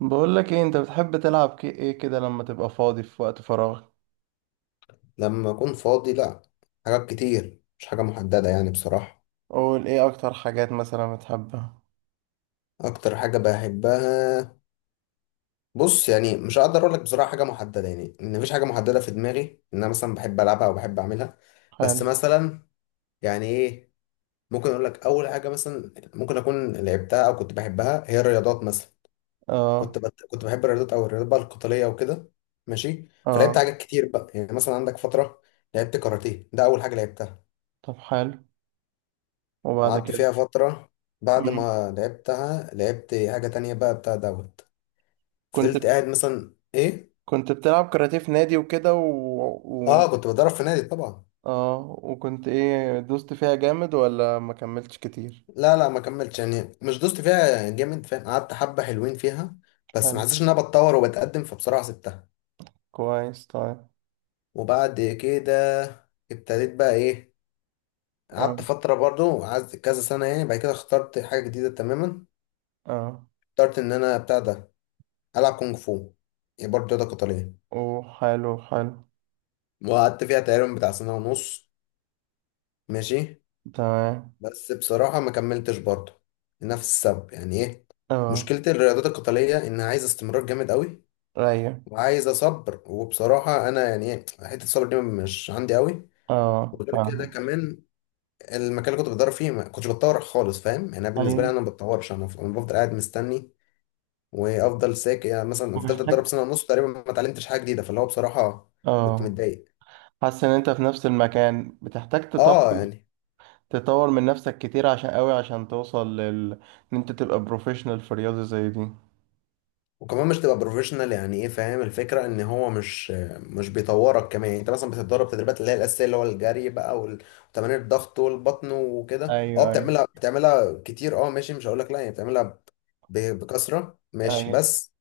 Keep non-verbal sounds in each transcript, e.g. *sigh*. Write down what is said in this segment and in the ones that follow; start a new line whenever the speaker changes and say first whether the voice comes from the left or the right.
right: بقول لك ايه؟ انت بتحب تلعب ايه كده لما تبقى فاضي في وقت فراغ؟
left: لما أكون فاضي لأ. حاجات كتير مش حاجة محددة يعني بصراحة.
right: قول ايه اكتر حاجات مثلا بتحبها.
left: أكتر حاجة بحبها، بص، يعني مش هقدر أقولك بصراحة حاجة محددة، يعني إن مفيش حاجة محددة في دماغي إن أنا مثلا بحب ألعبها أو بحب أعملها.
right: حلو.
left: بس مثلا، يعني إيه، ممكن أقولك أول حاجة مثلا ممكن أكون لعبتها أو كنت بحبها هي الرياضات مثلا.
right: اه،
left: كنت بحب الرياضات، أو الرياضات بقى القتالية وكده. ماشي، فلعبت
right: اه.
left: حاجات كتير بقى، يعني مثلا عندك فترة لعبت كاراتيه، ده أول حاجة لعبتها،
right: طب حلو، وبعد
left: وقعدت
right: كده؟
left: فيها فترة. بعد
right: مم.
left: ما لعبتها لعبت حاجة تانية بقى بتاع دوت.
right: كنت
left: فضلت قاعد مثلا ايه.
right: كنت بتلعب كاراتيه في نادي وكده، و...
left: اه، كنت بتدرب في نادي طبعا.
right: اه. وكنت ايه؟ دوست فيها جامد ولا ما كملتش كتير؟
left: لا لا، ما كملتش، يعني مش دوست فيها جامد، فاهم، قعدت حبة حلوين فيها، بس ما
right: حلو،
left: حسيتش ان انا بتطور وبتقدم، فبصراحة سبتها.
right: كويس، طيب.
left: وبعد كده ابتديت بقى ايه،
right: اه،
left: قعدت فترة برضو، قعدت كذا سنة، يعني بعد كده اخترت حاجة جديدة تماما.
right: اه.
left: اخترت ان انا بتاع ده، العب كونج فو، يعني برضه رياضة قتالية.
right: وحلو، حلو.
left: وقعدت فيها تقريبا بتاع سنة ونص. ماشي،
right: تمام.
left: بس بصراحة ما كملتش برضه لنفس السبب، يعني ايه،
right: اه.
left: مشكلة الرياضات القتالية انها عايزة استمرار جامد قوي،
right: رايق.
left: وعايزة صبر، وبصراحة انا يعني ايه حتة الصبر دي مش عندي قوي.
right: اه،
left: وغير كده
right: فاهم.
left: كمان، المكان اللي كنت بتدرب فيه ما كنتش بتطور خالص، فاهم، يعني أنا بالنسبة لي
right: ايوه،
left: انا ما بتطورش، أنا بفضل قاعد مستني وافضل ساكت، يعني مثلا فضلت اتدرب
right: محتاج.
left: سنة ونص تقريبا ما اتعلمتش حاجة جديدة، فاللي هو بصراحة كنت
right: اه،
left: متضايق.
right: حاسس ان انت في نفس المكان، بتحتاج تطور.
left: اه يعني،
right: تطور من نفسك كتير، عشان قوي، عشان توصل لل، ان انت تبقى بروفيشنال في رياضة زي دي.
left: وكمان مش تبقى بروفيشنال، يعني ايه، فاهم الفكره ان هو مش بيطورك كمان، يعني انت مثلا بتتدرب تدريبات اللي هي الاساسيه، اللي هو الجري بقى، وتمارين الضغط والبطن وكده، اه
right: ايوه، ايوه.
left: بتعملها بتعملها كتير، اه ماشي، مش هقول لك لا يعني بتعملها، بكثره، ماشي،
right: ايوه،
left: بس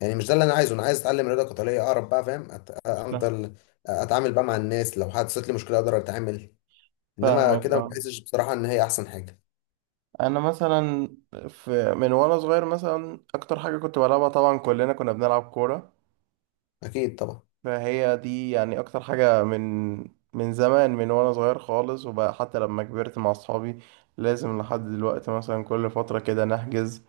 left: يعني مش ده اللي انا عايزه، انا عايز اتعلم رياضه قتاليه اقرب بقى، فاهم،
right: فا-
left: افضل اتعامل بقى مع الناس، لو حدثت لي مشكله اقدر اتعامل. انما
right: فاهمك،
left: كده ما
right: اه.
left: بحسش بصراحه ان هي احسن حاجه.
right: انا مثلا، في من وانا صغير، مثلا اكتر حاجة كنت بلعبها طبعا كلنا كنا بنلعب كورة،
left: اكيد طبعا.
right: فهي دي يعني اكتر حاجة، من زمان، من وانا صغير خالص، وبقى حتى لما كبرت مع اصحابي لازم لحد دلوقتي مثلا كل فترة كده نحجز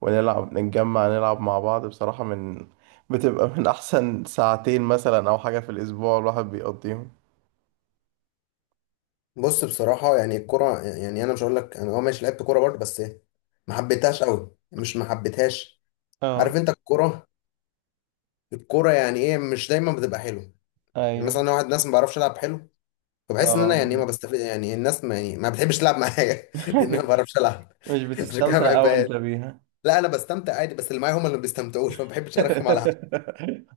right: ونلعب، نتجمع نلعب مع بعض بصراحة، من بتبقى من احسن ساعتين مثلا او حاجة في الاسبوع الواحد بيقضيهم.
left: بص بصراحة يعني الكرة، يعني أنا مش هقول لك، أنا أه ماشي لعبت كورة برضه، بس ما حبيتهاش قوي، مش ما حبيتهاش، عارف
right: اه.
left: أنت الكورة، الكورة يعني إيه مش دايما بتبقى حلوة. يعني
right: ايوه.
left: مثلا أنا واحد ناس ما بعرفش ألعب حلو، فبحس إن
right: اه،
left: أنا يعني إيه ما
right: بالظبط.
left: بستفيد، يعني الناس ما يعني ما بتحبش تلعب معايا *laughs* لأن أنا ما
right: *laughs*
left: بعرفش ألعب *laughs*
right: مش
left: عشان كده ما
right: بتستمتع أوي
left: بحبهاش.
right: انت بيها؟
left: لا أنا بستمتع عادي، بس اللي معايا هم اللي ما بيستمتعوش، فما بحبش أرخم على
right: *laughs*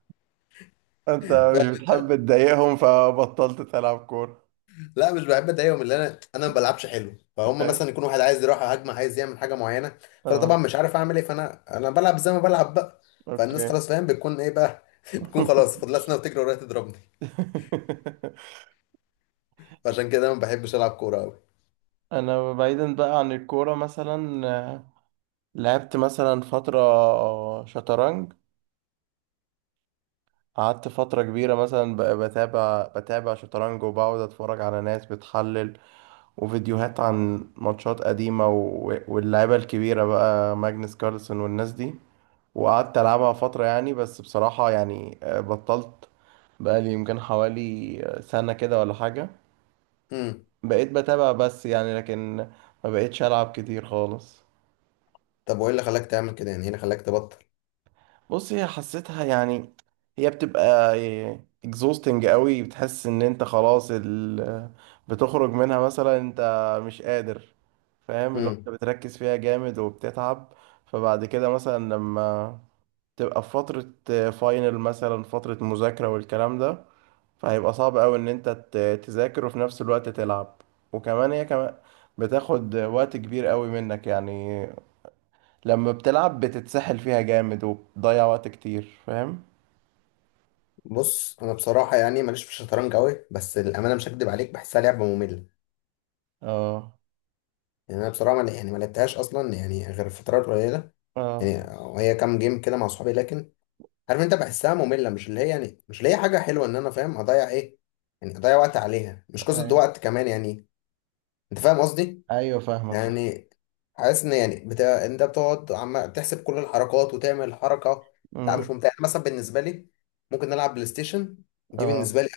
right: انت مش
left: حد.
right: بتحب تضايقهم فبطلت تلعب كورة.
left: لا مش بحب اضايقهم، اللي انا، ما بلعبش حلو، فهم
right: أيوة.
left: مثلا يكون واحد عايز يروح هجمه عايز يعمل حاجه معينه، فانا طبعا
right: اه.
left: مش عارف اعمل ايه، فانا بلعب زي ما بلعب بقى، فالناس
right: اوكي.
left: خلاص فاهم بتكون ايه بقى *laughs* بتكون خلاص
right: *laughs*
left: فاضلها سنه وتجري ورايا تضربني.
right: *laughs*
left: فعشان كده انا ما بحبش العب كوره قوي.
right: انا بعيدا بقى عن الكوره، مثلا لعبت مثلا فتره شطرنج. قعدت فتره كبيره مثلا، بقى بتابع، شطرنج، وبقعد اتفرج على ناس بتحلل وفيديوهات عن ماتشات قديمه، واللعيبه الكبيره بقى، ماجنس كارلسن والناس دي. وقعدت العبها فتره يعني، بس بصراحه يعني بطلت، بقى لي يمكن حوالي سنه كده ولا حاجه.
left: امم.
right: بقيت بتابع بس يعني، لكن ما بقيتش ألعب كتير خالص.
left: طب وايه اللي خلاك تعمل كده، يعني ايه اللي خلاك تبطل؟
right: بص، هي حسيتها يعني، هي بتبقى exhausting قوي. بتحس ان انت خلاص بتخرج منها مثلا، انت مش قادر، فاهم؟ اللي هو انت
left: امم.
right: بتركز فيها جامد وبتتعب. فبعد كده مثلا لما تبقى في فترة فاينل، مثلا فترة مذاكرة والكلام ده، فهيبقى صعب قوي ان انت تذاكر وفي نفس الوقت تلعب. وكمان هي كمان بتاخد وقت كبير قوي منك يعني، لما بتلعب بتتسحل فيها جامد وبتضيع وقت كتير، فاهم؟
left: بص انا بصراحه يعني ماليش في الشطرنج قوي، بس الامانه مش هكدب عليك بحسها لعبه ممله.
right: اه.
left: يعني انا بصراحه، يعني ما لعبتهاش اصلا يعني، غير فترات قليله يعني،
right: اه.
left: هي كام جيم كده مع اصحابي، لكن عارف انت بحسها ممله، مش اللي هي يعني، مش اللي هي حاجه حلوه ان انا، فاهم، اضيع ايه، يعني اضيع وقت عليها، مش قصه
right: اي.
left: ده، وقت كمان يعني، انت فاهم قصدي.
right: ايوه، فاهمك، فاهم.
left: يعني حاسس ان يعني بتاع انت بتقعد عم تحسب كل الحركات وتعمل حركه. لا مش
right: أمم،
left: ممتع، يعني مثلا بالنسبه لي ممكن نلعب بلاي ستيشن، دي
right: اه.
left: بالنسبه لي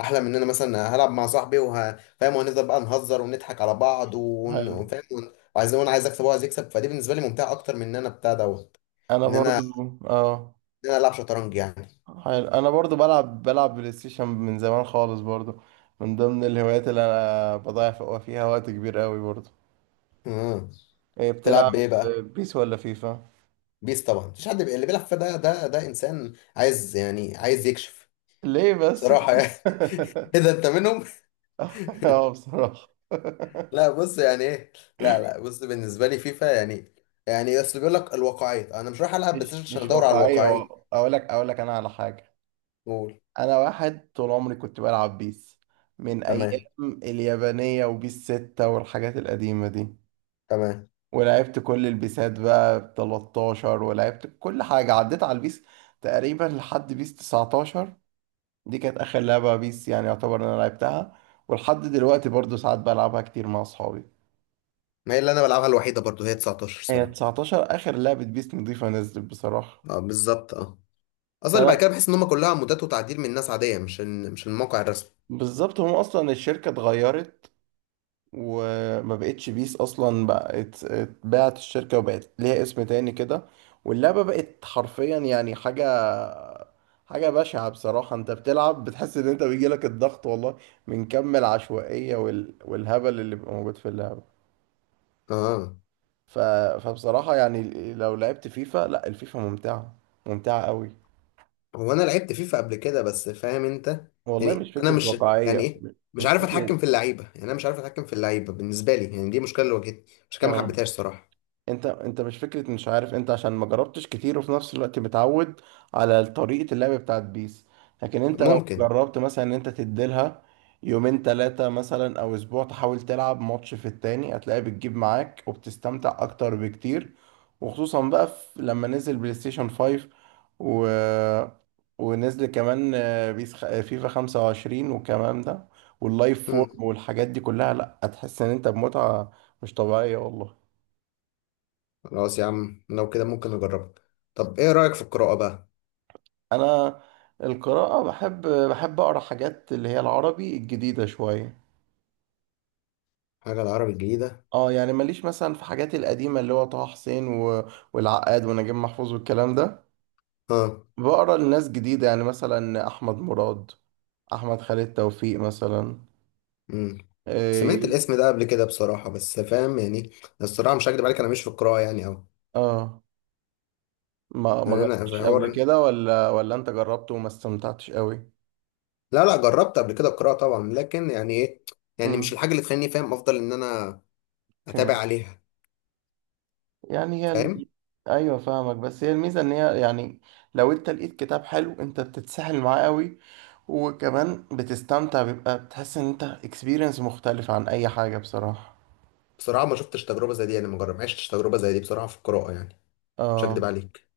left: احلى من ان انا مثلا هلعب مع صاحبي، فاهم، وهنفضل بقى نهزر ونضحك على بعض،
right: حلو
left: وفاهم، وعايز، وانا عايز اكسب وعايز يكسب، فدي بالنسبه لي ممتعه اكتر من ان انا بتاع دوت
right: انا
left: ان انا
right: برضو اه
left: ان انا العب شطرنج.
right: حلو، انا برضو بلعب بلاي ستيشن من زمان خالص برضو، من ضمن الهوايات اللي انا بضيع فيها وقت كبير قوي برضو.
left: يعني
right: ايه
left: تلعب بايه
right: بتلعب؟
left: بقى؟
right: بيس ولا فيفا؟
left: بيس طبعا، مفيش حد اللي بيلعب فيها ده ده انسان عايز يعني عايز يكشف
right: ليه بس
left: صراحه
right: كده؟
left: يعني. *laughs*
right: *laughs*
left: اذا انت منهم.
right: اه، بصراحة.
left: *laughs* لا
right: *laughs*
left: بص يعني ايه، لا لا بص بالنسبه لي فيفا يعني، يعني اصل بيقول لك الواقعيه، انا مش رايح العب بلاي ستيشن عشان
right: مش
left: ادور على
right: واقعية.
left: الواقعيه.
right: اقول لك انا على حاجة.
left: قول.
right: انا واحد طول عمري كنت بلعب بيس، من
left: تمام.
right: ايام اليابانية وبيس ستة والحاجات القديمة دي،
left: تمام.
right: ولعبت كل البيسات بقى، ب 13، ولعبت كل حاجة، عديت على البيس تقريبا لحد بيس 19. دي كانت اخر لعبة بيس يعني، يعتبر إن انا لعبتها، ولحد دلوقتي برضو ساعات بلعبها كتير مع اصحابي.
left: ما هي اللي انا بلعبها الوحيده برضو هي 19
right: هي
left: صراحه.
right: 19 اخر لعبة بيس نضيفة نزلت بصراحة.
left: اه بالظبط اه. اصلا اللي
right: فانا
left: بعد كده بحس ان هم كلها مودات وتعديل من ناس عاديه، مش الموقع الرسمي.
right: بالظبط، هم اصلا الشركة اتغيرت، وما بقتش بيس اصلا، بقت اتباعت الشركه وبقت ليها اسم تاني كده، واللعبه بقت حرفيا يعني حاجه بشعه بصراحه. انت بتلعب بتحس ان انت بيجيلك الضغط، والله، من كم العشوائيه والهبل اللي بيبقى موجود في اللعبه.
left: اه.
right: ف... فبصراحه يعني لو لعبت فيفا، لا، الفيفا ممتعه، ممتعه قوي،
left: هو انا لعبت فيفا قبل كده، بس فاهم انت،
right: والله. مش
left: يعني انا
right: فكره
left: مش، يعني
right: واقعيه؟
left: ايه، مش
right: مش
left: عارف
right: فكره.
left: اتحكم في اللعيبه، يعني انا مش عارف اتحكم في اللعيبه بالنسبه لي، يعني دي مشكله اللي واجهتني، مش كده ما
right: اه،
left: حبيتهاش صراحه.
right: انت مش فكره، مش عارف انت، عشان ما جربتش كتير وفي نفس الوقت متعود على طريقه اللعب بتاعت بيس. لكن انت لو
left: ممكن.
right: جربت مثلا ان انت تديلها يومين ثلاثه مثلا او اسبوع، تحاول تلعب ماتش في التاني، هتلاقي بتجيب معاك وبتستمتع اكتر بكتير. وخصوصا بقى في، لما نزل بلاي ستيشن 5 و... ونزل كمان بيس فيفا 25 والكلام ده، واللايف
left: مم.
right: فورم والحاجات دي كلها، لا هتحس ان انت بمتعه مش طبيعيه، والله.
left: خلاص يا عم، لو كده ممكن اجربها. طب ايه رايك في القراءه بقى؟
right: انا القراءة بحب، اقرا حاجات اللي هي العربي الجديدة شوية.
left: حاجه العربي الجديده.
right: اه، يعني ماليش مثلا في حاجات القديمة، اللي هو طه حسين والعقاد ونجيب محفوظ والكلام ده،
left: اه.
right: بقرا لناس جديدة يعني، مثلا احمد مراد، احمد خالد توفيق مثلا.
left: مم. سمعت
right: إيه...
left: الاسم ده قبل كده بصراحه، بس فاهم يعني، الصراحه مش هكدب عليك انا مش في القراءه يعني اوي.
right: اه. ما
left: يعني انا في
right: جربتش قبل
left: حوار،
right: كده، ولا انت جربته وما استمتعتش قوي؟
left: لا لا جربت قبل كده القراءه طبعا، لكن يعني ايه، يعني مش الحاجه اللي تخليني فاهم افضل ان انا اتابع
right: امم.
left: عليها،
right: يعني هي
left: فاهم.
right: ايوه فاهمك. بس هي الميزه ان هي يعني، لو انت لقيت كتاب حلو انت بتتسحل معاه قوي، وكمان بتستمتع، بيبقى بتحس ان انت اكسبيرينس مختلف عن اي حاجه بصراحه.
left: بصراحه ما شفتش تجربه زي دي، انا ما عشتش تجربه زي دي بصراحه في القراءه يعني، مش هكدب
right: اه،
left: عليك.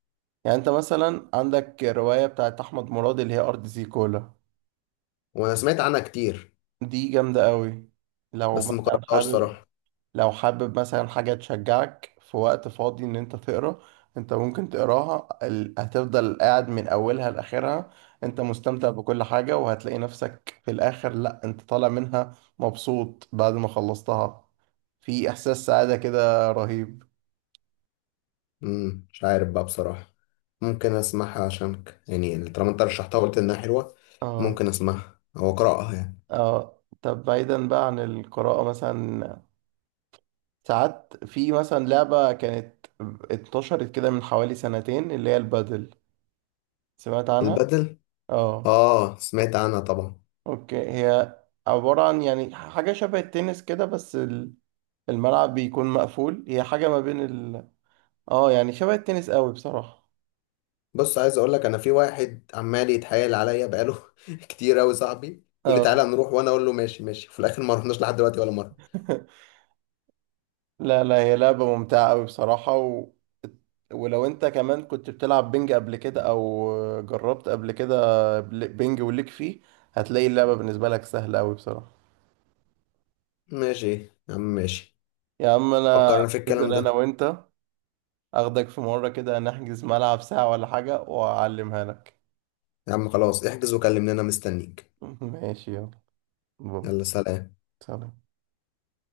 right: يعني انت مثلا عندك روايه بتاعت احمد مراد اللي هي ارض زيكولا،
left: وانا سمعت عنها كتير،
right: دي جامده قوي. لو
left: بس ما
right: مثلا
left: قراتهاش
right: حابب
left: صراحه.
right: لو حابب مثلا حاجة تشجعك في وقت فاضي ان انت تقرا، انت ممكن تقراها، هتفضل قاعد من اولها لاخرها انت مستمتع بكل حاجة، وهتلاقي نفسك في الاخر، لا انت طالع منها مبسوط بعد ما خلصتها، في احساس سعادة كده رهيب.
left: امم، مش عارف بقى بصراحه، ممكن اسمعها عشانك يعني، طالما انت رشحتها وقلت انها حلوه،
right: اه،
left: ممكن اسمعها او اقراها يعني.
right: اه. طب بعيدا بقى عن القراءة، مثلا ساعات في مثلا لعبة كانت انتشرت كده من حوالي سنتين، اللي هي البادل. سمعت عنها؟
left: البدل؟
right: اه،
left: اه سمعت عنها طبعا.
right: اوكي. هي عبارة عن يعني حاجة شبه التنس كده، بس الملعب بيكون مقفول، هي حاجة ما بين ال اه يعني شبه التنس قوي بصراحة.
left: بص عايز اقول لك، انا في واحد عمال يتحايل عليا بقاله *laughs* كتير قوي، صاحبي، يقول لي
right: اه.
left: تعالى نروح، وانا اقول له ماشي ماشي، في الاخر ما رحناش لحد دلوقتي ولا مره.
right: *laughs* لا، لا، هي لعبة ممتعة قوي بصراحة، ولو انت كمان كنت بتلعب بينج قبل كده او جربت قبل كده، بينج وليك فيه، هتلاقي اللعبة بالنسبة لك سهلة قوي بصراحة.
left: ماشي إيه يا عم، ماشي،
right: يا عم انا
left: فكرنا في الكلام
right: هنزل
left: ده.
right: انا وانت، اخدك في مرة كده نحجز ملعب ساعة ولا حاجة واعلمها لك.
left: يا عم خلاص احجز وكلمني، انا مستنيك.
right: *laughs* ماشي، يلا، باي.
left: يلا سلام.
right: سلام.